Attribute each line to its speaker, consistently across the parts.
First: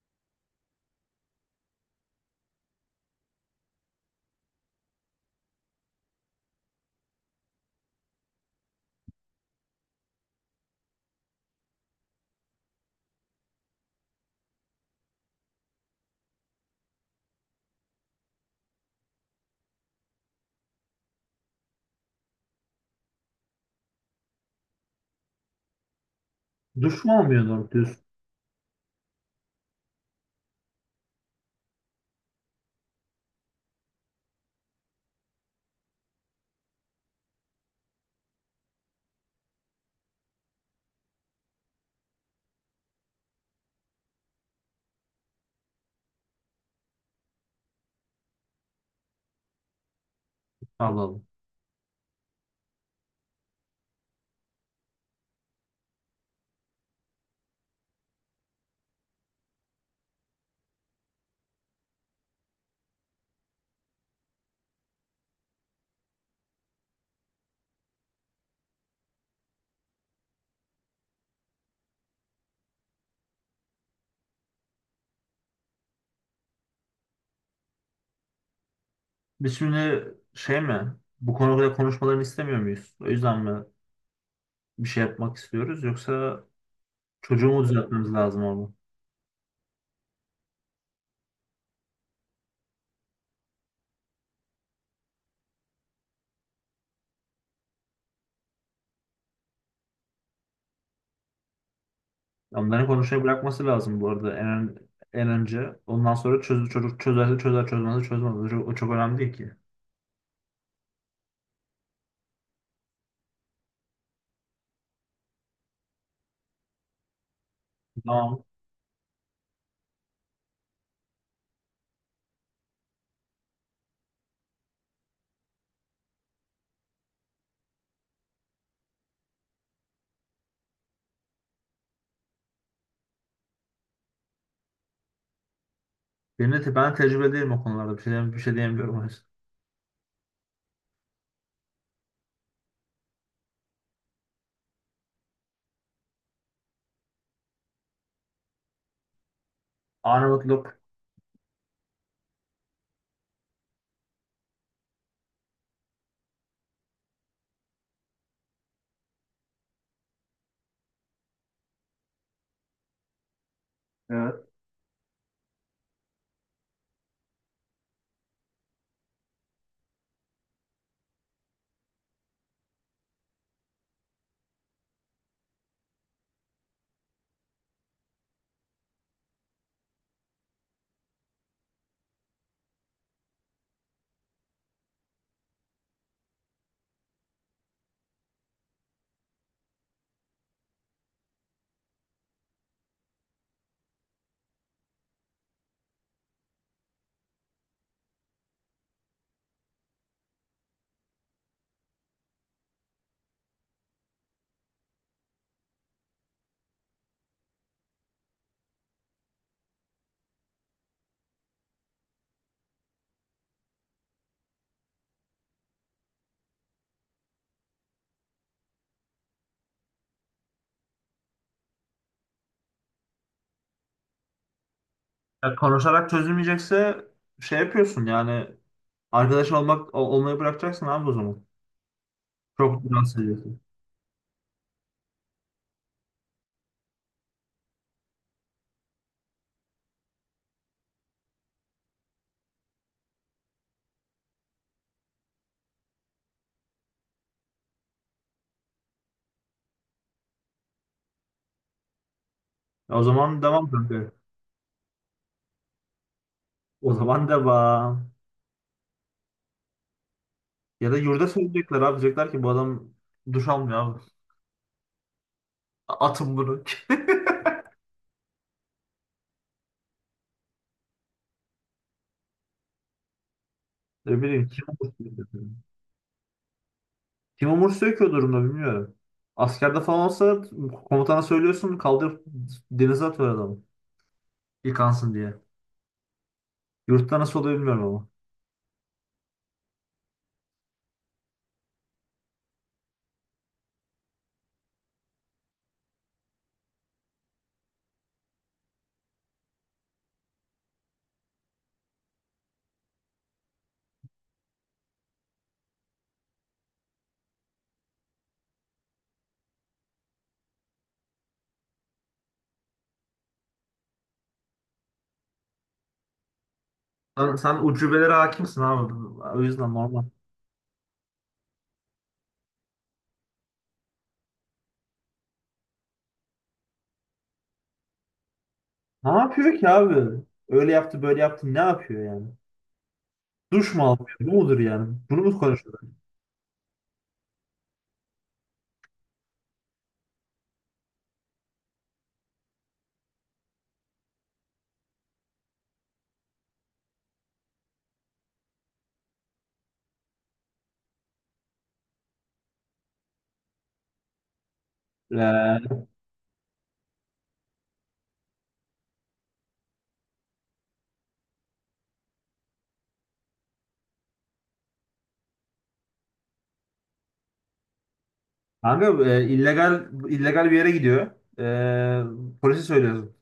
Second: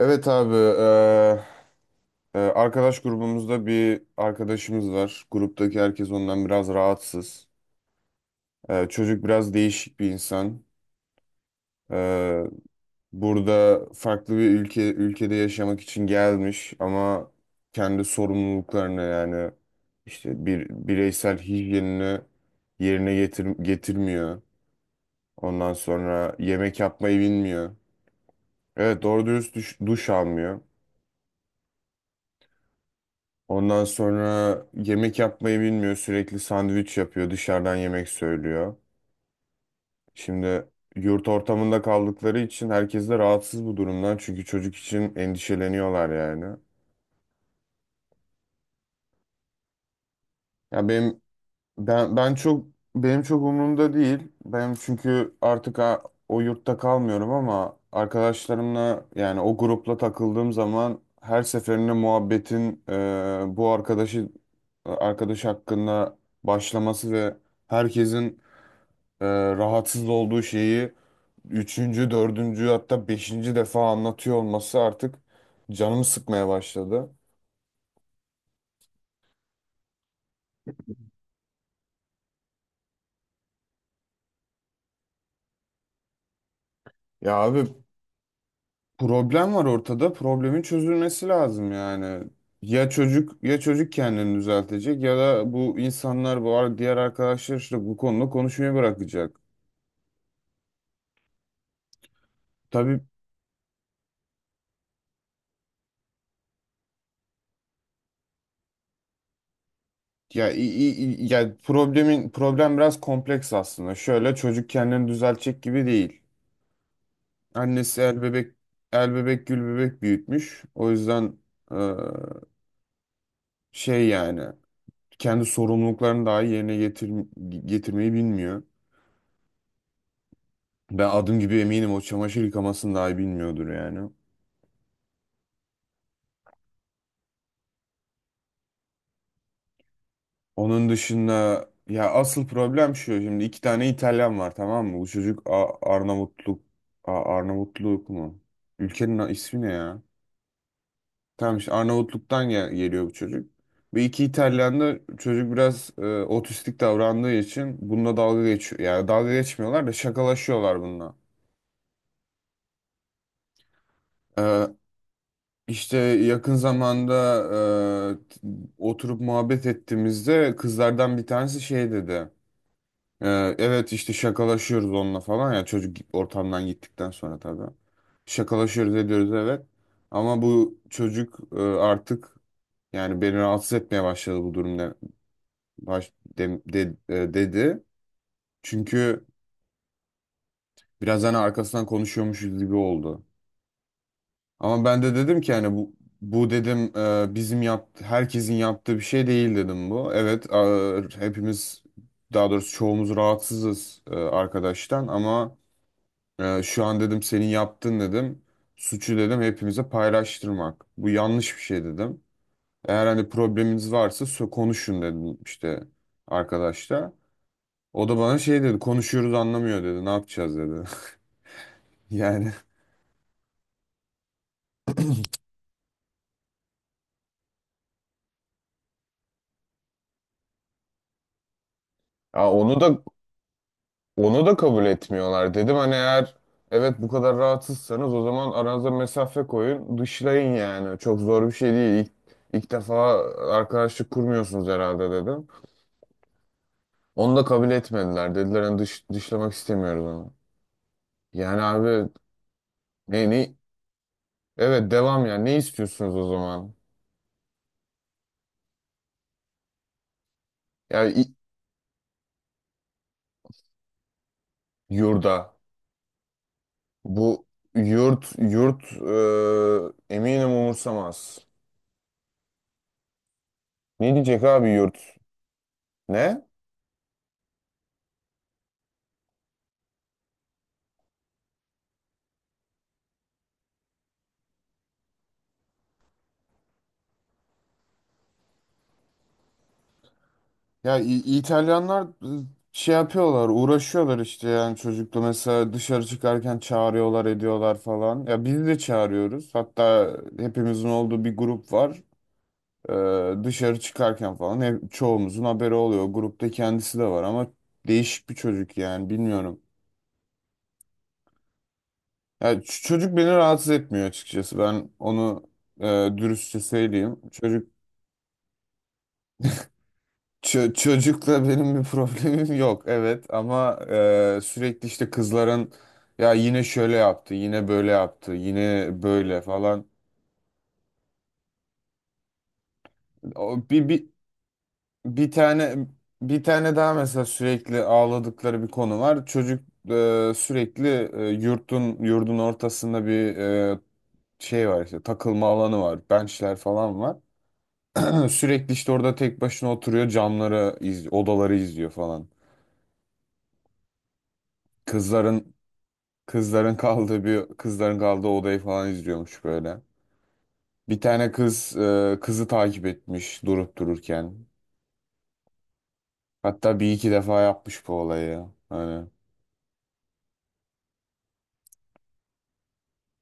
Speaker 1: Evet abi, arkadaş grubumuzda bir arkadaşımız var. Gruptaki herkes ondan biraz rahatsız. Çocuk biraz değişik bir insan. Eee, Burada farklı bir ülkede yaşamak için gelmiş, ama kendi sorumluluklarını, yani işte bir bireysel hijyenini yerine getirmiyor. Ondan sonra yemek
Speaker 2: Duş
Speaker 1: yapmayı
Speaker 2: mu olmuyor doğru
Speaker 1: bilmiyor.
Speaker 2: düz
Speaker 1: Evet, doğru dürüst duş almıyor. Ondan sonra yemek yapmayı bilmiyor. Sürekli sandviç yapıyor. Dışarıdan yemek söylüyor. Şimdi yurt ortamında kaldıkları için herkes de rahatsız bu durumdan. Çünkü çocuk için endişeleniyorlar yani. Ya
Speaker 2: Allah Allah.
Speaker 1: ben ben çok benim çok umurumda değil. Ben çünkü artık o yurtta kalmıyorum, ama arkadaşlarımla, yani o grupla takıldığım zaman her seferinde muhabbetin, bu arkadaş hakkında başlaması ve herkesin e, rahatsız olduğu şeyi üçüncü, dördüncü, hatta beşinci defa anlatıyor olması artık canımı sıkmaya başladı.
Speaker 2: Biz şimdi şey mi? Bu konuda konuşmalarını istemiyor muyuz? O yüzden mi bir şey yapmak istiyoruz? Yoksa
Speaker 1: Ya
Speaker 2: çocuğu mu
Speaker 1: abi,
Speaker 2: düzeltmemiz lazım orada.
Speaker 1: problem var ortada. Problemin çözülmesi lazım yani. Ya çocuk kendini düzeltecek, ya da bu insanlar, diğer arkadaşlar, işte bu konuda konuşmayı bırakacak.
Speaker 2: Onların
Speaker 1: Tabii.
Speaker 2: konuşmayı bırakması lazım bu arada en önce. Ondan sonra çocuk çözerse çözer, çözmezse çözmez. O çok önemli değil ki.
Speaker 1: Ya, ya problem biraz kompleks aslında. Şöyle, çocuk kendini düzeltecek gibi değil. Annesi el
Speaker 2: Tamam.
Speaker 1: bebek el bebek gül bebek büyütmüş. O yüzden, e, şey yani, kendi sorumluluklarını daha iyi yerine getirmeyi bilmiyor. Ben adım gibi eminim o çamaşır yıkamasını daha iyi bilmiyordur yani.
Speaker 2: Ben tecrübe değilim o konularda. Bir şey diyemiyorum, o yüzden.
Speaker 1: Onun dışında, ya, asıl problem şu. Şimdi iki tane İtalyan var, tamam mı? Bu çocuk Arnavutluk mu? Ülkenin ismi ne ya?
Speaker 2: Arnavutluk.
Speaker 1: Tamam, işte Arnavutluk'tan geliyor bu çocuk. Ve iki İtalyan'da çocuk biraz otistik davrandığı için bununla dalga geçiyor. Yani dalga geçmiyorlar da, şakalaşıyorlar bununla. E,
Speaker 2: Evet.
Speaker 1: işte yakın zamanda, e, t- oturup muhabbet ettiğimizde kızlardan bir tanesi şey dedi. E, evet, işte şakalaşıyoruz onunla falan, ya, çocuk ortamdan gittikten sonra tabii. Şakalaşıyoruz, ediyoruz, evet. Ama bu çocuk, artık, yani beni rahatsız etmeye başladı bu durum, baş de- de- e, dedi. Çünkü biraz, hani, arkasından konuşuyormuşuz gibi oldu. Ama ben de dedim ki, hani, bu dedim, bizim yaptı herkesin yaptığı bir şey değil dedim bu. Evet, hepimiz, daha doğrusu çoğumuz rahatsızız, arkadaştan, ama şu an dedim senin yaptın dedim. Suçu, dedim, hepimize paylaştırmak. Bu yanlış bir şey dedim. Eğer, hani, probleminiz varsa konuşun dedim, işte, arkadaşla. O da bana şey dedi, konuşuyoruz, anlamıyor dedi, ne yapacağız dedi. Yani,
Speaker 2: Ya konuşarak çözülmeyecekse şey yapıyorsun yani, arkadaş olmayı bırakacaksın abi o zaman.
Speaker 1: ya onu
Speaker 2: Çok
Speaker 1: da
Speaker 2: rahatsız ediyor.
Speaker 1: onu da kabul etmiyorlar. Dedim, hani, eğer evet bu kadar rahatsızsanız, o zaman aranıza mesafe koyun, dışlayın yani. Çok zor bir şey değil. İlk, ilk defa arkadaşlık kurmuyorsunuz herhalde dedim. Onu da kabul etmediler. Dediler, hani, dışlamak istemiyoruz onu. Yani abi,
Speaker 2: O
Speaker 1: ne
Speaker 2: zaman
Speaker 1: ne
Speaker 2: devam kanka.
Speaker 1: evet devam, yani ne istiyorsunuz o zaman?
Speaker 2: O zaman devam. Ya da
Speaker 1: Yani
Speaker 2: yurda söyleyecekler abi. Diyecekler ki bu adam duş almıyor abi.
Speaker 1: yurda.
Speaker 2: Atın bunu.
Speaker 1: Bu yurt, eminim, umursamaz. Ne
Speaker 2: Ne
Speaker 1: diyecek
Speaker 2: bileyim, kim
Speaker 1: abi yurt?
Speaker 2: umursuyor?
Speaker 1: Ne?
Speaker 2: Kim umursuyor ki o durumda, bilmiyorum. Askerde falan olsa komutana söylüyorsun, kaldırıp denize atıyor adamı. Yıkansın diye. Yurtta nasıl oluyor bilmiyorum ama.
Speaker 1: Ya, İtalyanlar, e, şey yapıyorlar, uğraşıyorlar işte, yani çocukla mesela dışarı çıkarken çağırıyorlar, ediyorlar falan. Ya biz de çağırıyoruz. Hatta hepimizin olduğu bir grup var. Dışarı çıkarken falan hep çoğumuzun haberi oluyor. Grupta kendisi de var, ama değişik bir çocuk yani, bilmiyorum. Ya çocuk beni rahatsız etmiyor açıkçası. Ben onu, e, dürüstçe söyleyeyim.
Speaker 2: Sen
Speaker 1: Çocuk,
Speaker 2: ucubelere hakimsin abi. O yüzden normal.
Speaker 1: çocukla benim bir problemim yok. Evet, ama sürekli işte kızların, ya, yine şöyle yaptı, yine böyle yaptı, yine
Speaker 2: Ne
Speaker 1: böyle
Speaker 2: yapıyor ki
Speaker 1: falan.
Speaker 2: abi? Öyle yaptı, böyle yaptı, ne yapıyor yani?
Speaker 1: O
Speaker 2: Duş mu almıyor? Bu mudur yani? Bunu
Speaker 1: bir
Speaker 2: mu konuşuyorlar?
Speaker 1: tane bir tane daha mesela sürekli ağladıkları bir konu var. Çocuk, sürekli, yurdun ortasında bir, şey var, işte takılma alanı var, benchler falan var. Sürekli işte orada tek başına oturuyor, camları iz odaları izliyor falan. Kızların kızların kaldığı bir kızların kaldığı odayı falan izliyormuş böyle. Bir tane kız, kızı takip etmiş durup dururken. Hatta bir iki defa yapmış bu olayı.
Speaker 2: Kanka
Speaker 1: Hani,
Speaker 2: illegal bir yere gidiyor. Polise söylüyorsun.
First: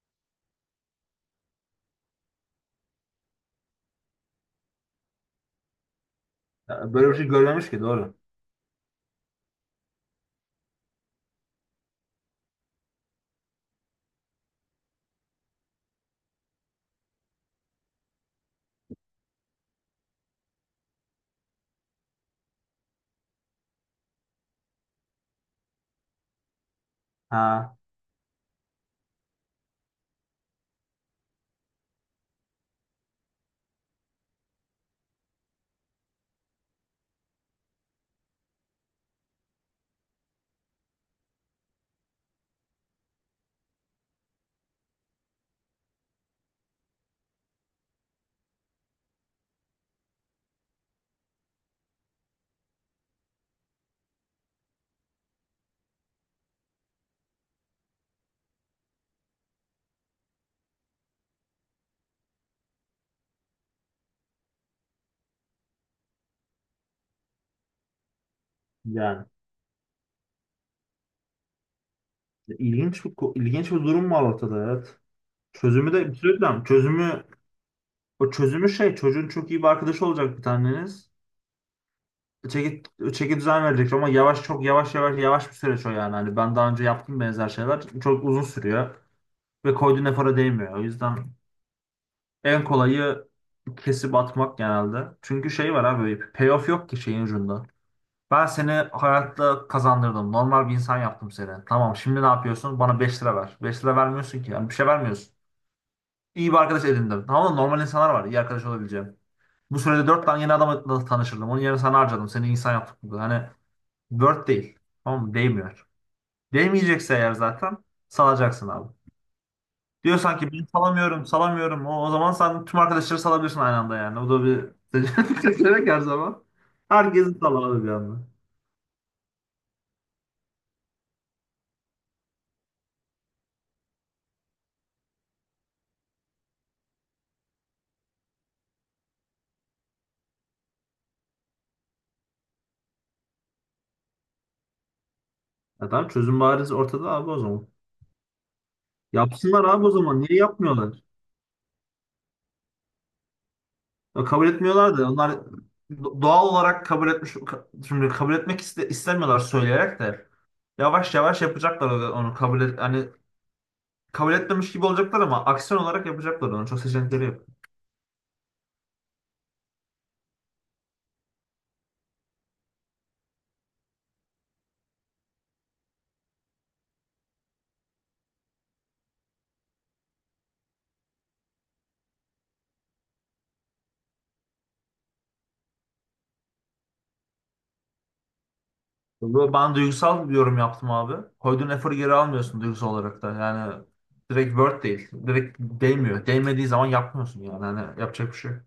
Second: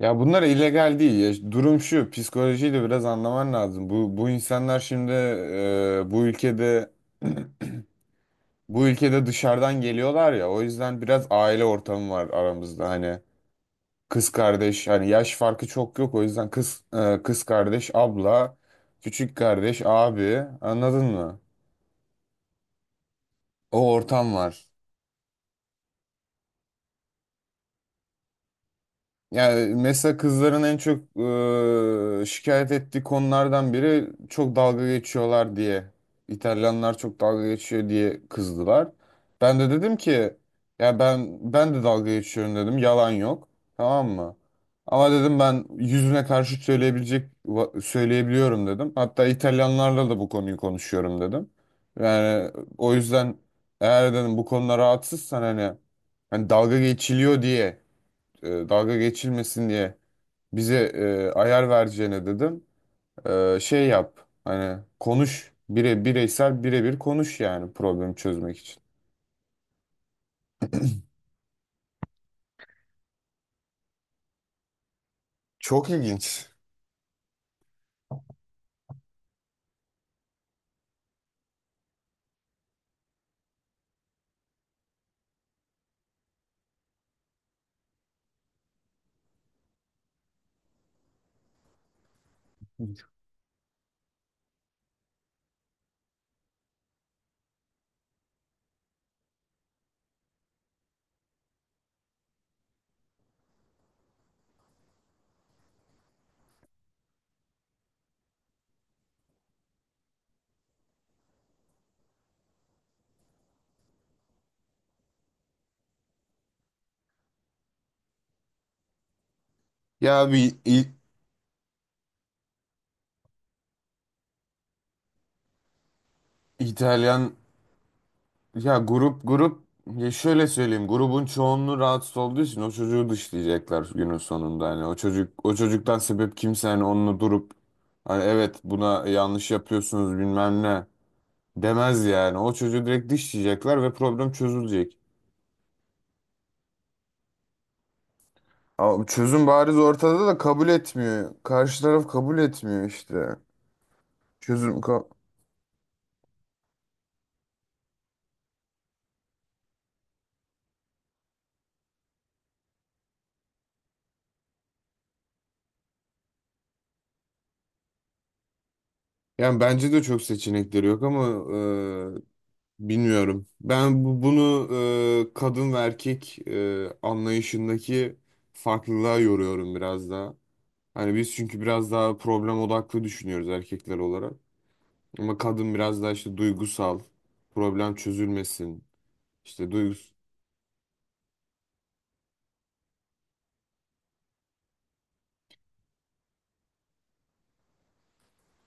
Speaker 1: ya, bunlar illegal değil. Ya, işte, durum şu, psikolojiyi de biraz anlaman lazım. Bu insanlar şimdi, bu ülkede
Speaker 2: Ya, böyle bir şey görmemiş ki doğru.
Speaker 1: bu ülkede dışarıdan geliyorlar ya. O yüzden biraz aile ortamı var aramızda hani. Kız kardeş, hani yaş farkı çok yok, o yüzden kız kardeş, abla, küçük kardeş, abi, anladın mı? O ortam var.
Speaker 2: Ha,
Speaker 1: Yani mesela kızların en çok şikayet ettiği konulardan biri çok dalga geçiyorlar diye. İtalyanlar çok dalga geçiyor diye kızdılar. Ben de dedim ki, ya ben de dalga geçiyorum dedim. Yalan yok. Tamam mı? Ama dedim ben yüzüne karşı söyleyebiliyorum dedim. Hatta İtalyanlarla da bu konuyu konuşuyorum dedim. Yani, o yüzden, eğer dedim bu konuda rahatsızsan, hani dalga geçiliyor diye, dalga geçilmesin diye bize, ayar vereceğine dedim. Şey yap, hani, konuş, birebir konuş yani problemi çözmek için.
Speaker 2: yani ilginç bir durum var ortada, evet.
Speaker 1: Çok
Speaker 2: Çözümü de, bir şey
Speaker 1: ilginç.
Speaker 2: diyeceğim. Çözümü şey, çocuğun çok iyi bir arkadaşı olacak bir taneniz. Çeki, çeki düzen verecek ama yavaş, çok yavaş bir süreç o yani. Hani ben daha önce yaptım benzer şeyler. Çok uzun sürüyor ve koyduğun efora değmiyor. O yüzden en kolayı kesip atmak genelde. Çünkü şey var abi, payoff yok ki şeyin ucunda. Ben seni hayatta kazandırdım. Normal bir insan yaptım seni. Tamam, şimdi ne yapıyorsun? Bana 5 lira ver. 5 lira vermiyorsun ki. Yani bir şey vermiyorsun. İyi bir arkadaş edindim. Tamam mı? Normal insanlar var iyi arkadaş olabileceğim. Bu sürede 4 tane yeni adamla tanışırdım. Onun yerine sana harcadım. Seni insan yaptık burada. Hani dört değil. Tamam mı? Değmiyor. Değmeyecekse eğer zaten salacaksın abi.
Speaker 1: Ya
Speaker 2: Diyorsan ki
Speaker 1: bir
Speaker 2: ben salamıyorum. o zaman sen tüm arkadaşları salabilirsin aynı anda yani. Bu da bir seçenek her zaman.
Speaker 1: İtalyan,
Speaker 2: Herkesi sal abi bir anda.
Speaker 1: ya grup, ya şöyle söyleyeyim, grubun çoğunluğu rahatsız olduğu için o çocuğu dışlayacaklar günün sonunda, hani o çocuktan sebep kimse hani onunla durup, hani evet buna yanlış yapıyorsunuz, bilmem ne, demez yani. O çocuğu direkt dışlayacaklar ve problem çözülecek.
Speaker 2: Ya tamam, çözüm bariz ortada abi o zaman.
Speaker 1: Ama çözüm
Speaker 2: Yapsınlar
Speaker 1: bariz
Speaker 2: abi o zaman.
Speaker 1: ortada da
Speaker 2: Niye
Speaker 1: kabul
Speaker 2: yapmıyorlar?
Speaker 1: etmiyor. Karşı taraf kabul etmiyor işte.
Speaker 2: Ya kabul
Speaker 1: Çözüm
Speaker 2: etmiyorlar
Speaker 1: ka-
Speaker 2: da onlar doğal olarak şimdi istemiyorlar, söyleyerek de yavaş yavaş yapacaklar onu, onu kabul et, hani kabul etmemiş gibi olacaklar ama aksiyon olarak yapacaklar onu. Çok seçenekleri yok.
Speaker 1: Yani bence de çok seçenekleri yok, ama bilmiyorum. Ben bunu, kadın ve erkek, anlayışındaki farklılığa yoruyorum biraz daha. Hani biz, çünkü, biraz daha problem odaklı düşünüyoruz erkekler olarak. Ama kadın biraz daha işte duygusal, problem çözülmesin. İşte
Speaker 2: Ben
Speaker 1: duygus
Speaker 2: duygusal bir yorum yaptım abi. Koyduğun eforu geri almıyorsun duygusal olarak da. Yani direkt word değil. Direkt değmiyor. Değmediği zaman yapmıyorsun yani. Hani yapacak bir şey yok.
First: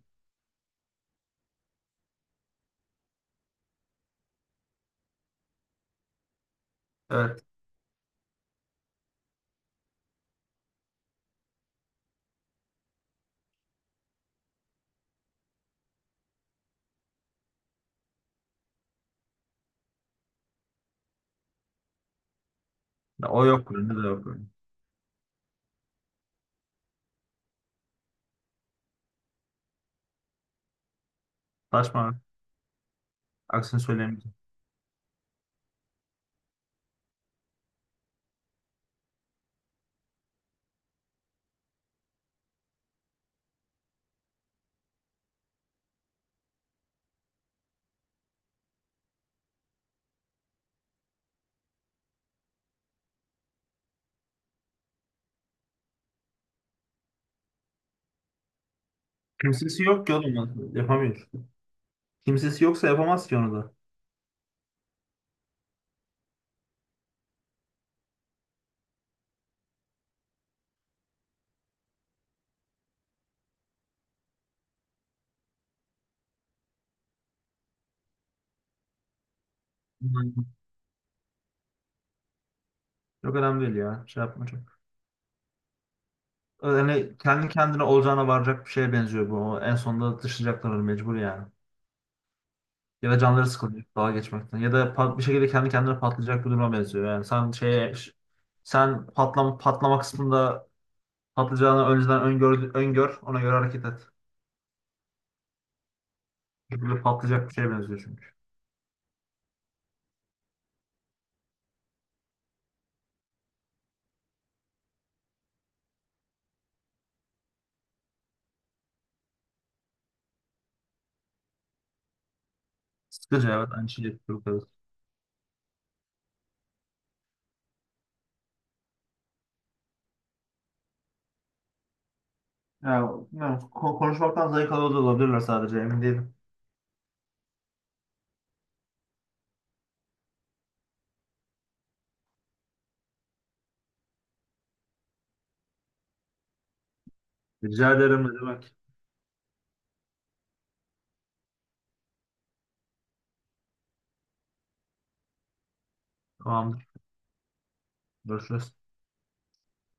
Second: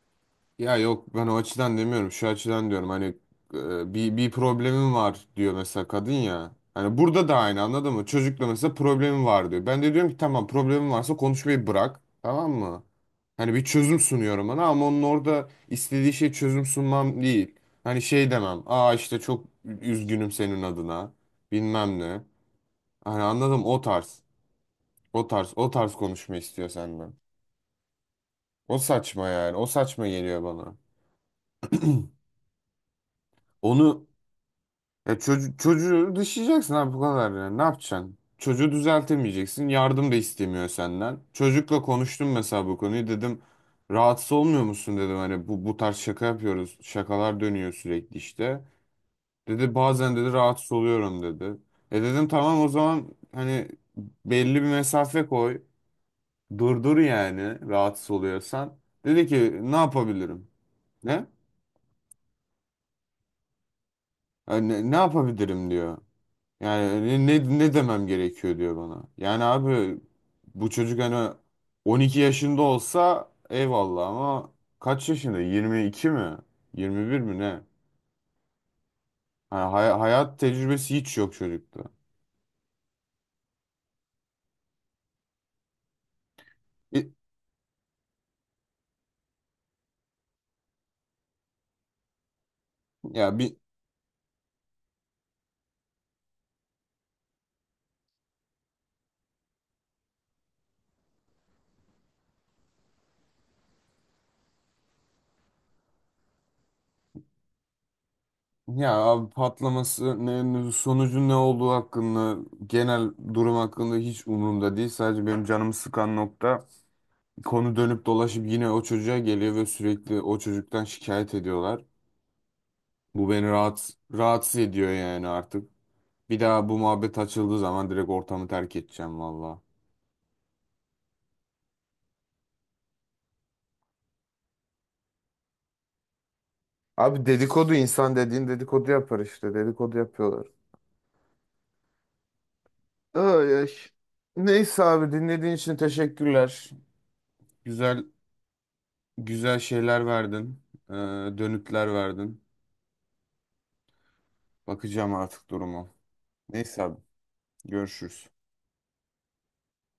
Speaker 1: Ya, yok, ben o açıdan demiyorum. Şu açıdan diyorum, hani, bir problemim var diyor mesela kadın, ya. Hani burada da
Speaker 2: Evet.
Speaker 1: aynı, anladın mı? Çocukla mesela problemim var diyor. Ben de diyorum ki, tamam, problemin varsa konuşmayı bırak. Tamam mı? Hani bir çözüm sunuyorum ona, ama onun orada istediği şey çözüm sunmam değil. Hani şey demem. Aa, işte çok üzgünüm senin adına. Bilmem ne. Hani
Speaker 2: Ya o
Speaker 1: anladım,
Speaker 2: yok,
Speaker 1: o
Speaker 2: bende de
Speaker 1: tarz.
Speaker 2: yok.
Speaker 1: O tarz. O tarz konuşma istiyor senden. O saçma yani. O saçma geliyor bana.
Speaker 2: Saçma. Aksini
Speaker 1: Onu
Speaker 2: söyleyemeyeceğim.
Speaker 1: Ya, çocuğu dışlayacaksın abi, bu kadar ya. Ne yapacaksın? Çocuğu düzeltemeyeceksin. Yardım da istemiyor senden. Çocukla konuştum mesela bu konuyu. Dedim rahatsız olmuyor musun dedim. Hani bu tarz şaka yapıyoruz. Şakalar dönüyor sürekli işte. Dedi bazen dedi rahatsız oluyorum dedi. E dedim, tamam, o zaman, hani, belli bir mesafe koy. Durdur yani, rahatsız oluyorsan. Dedi ki ne
Speaker 2: Kimsesi yok ki oğlum,
Speaker 1: yapabilirim?
Speaker 2: lan.
Speaker 1: Ne?
Speaker 2: Yapamıyor. Kimsesi yoksa yapamaz ki onu da.
Speaker 1: Ne yapabilirim diyor. Yani ne demem gerekiyor diyor bana. Yani abi, bu çocuk, hani, 12 yaşında olsa eyvallah, ama kaç yaşında? 22 mi? 21 mi ne? Hani hayat tecrübesi hiç yok çocukta.
Speaker 2: Çok önemli değil ya. Şey yapma çok.
Speaker 1: Bir-
Speaker 2: Yani kendi kendine olacağına varacak bir şeye benziyor bu. O en sonunda dışlayacaklar onu mecbur yani. Ya da
Speaker 1: ya
Speaker 2: canları
Speaker 1: bir
Speaker 2: sıkılacak dalga geçmekten. Ya da bir şekilde kendi kendine patlayacak bir duruma benziyor. Yani sen patlama kısmında patlayacağını önceden öngör, ona göre hareket et. Böyle patlayacak bir şeye benziyor çünkü.
Speaker 1: Ya abi, patlaması, sonucu ne olduğu hakkında, genel durum hakkında hiç umurumda değil. Sadece benim canımı sıkan nokta, konu dönüp dolaşıp yine o çocuğa geliyor ve sürekli o çocuktan şikayet ediyorlar. Bu beni
Speaker 2: Sıkıcı, evet, aynı
Speaker 1: rahat,
Speaker 2: şeyi
Speaker 1: rahatsız
Speaker 2: yapıyoruz.
Speaker 1: ediyor yani artık. Bir daha bu muhabbet açıldığı zaman direkt ortamı terk edeceğim valla.
Speaker 2: Yani bilmiyorum, konuşmaktan zayıf alıyor da olabilirler, sadece emin değilim.
Speaker 1: Abi dedikodu, insan dediğin dedikodu yapar işte. Dedikodu yapıyorlar. Ay, ay. Neyse abi, dinlediğin için teşekkürler.
Speaker 2: Rica
Speaker 1: Güzel,
Speaker 2: ederim, ne demek.
Speaker 1: güzel şeyler verdin. Ee, Dönütler verdin. Bakacağım artık duruma. Neyse
Speaker 2: Tamamdır.
Speaker 1: abi, görüşürüz.
Speaker 2: Görüşürüz.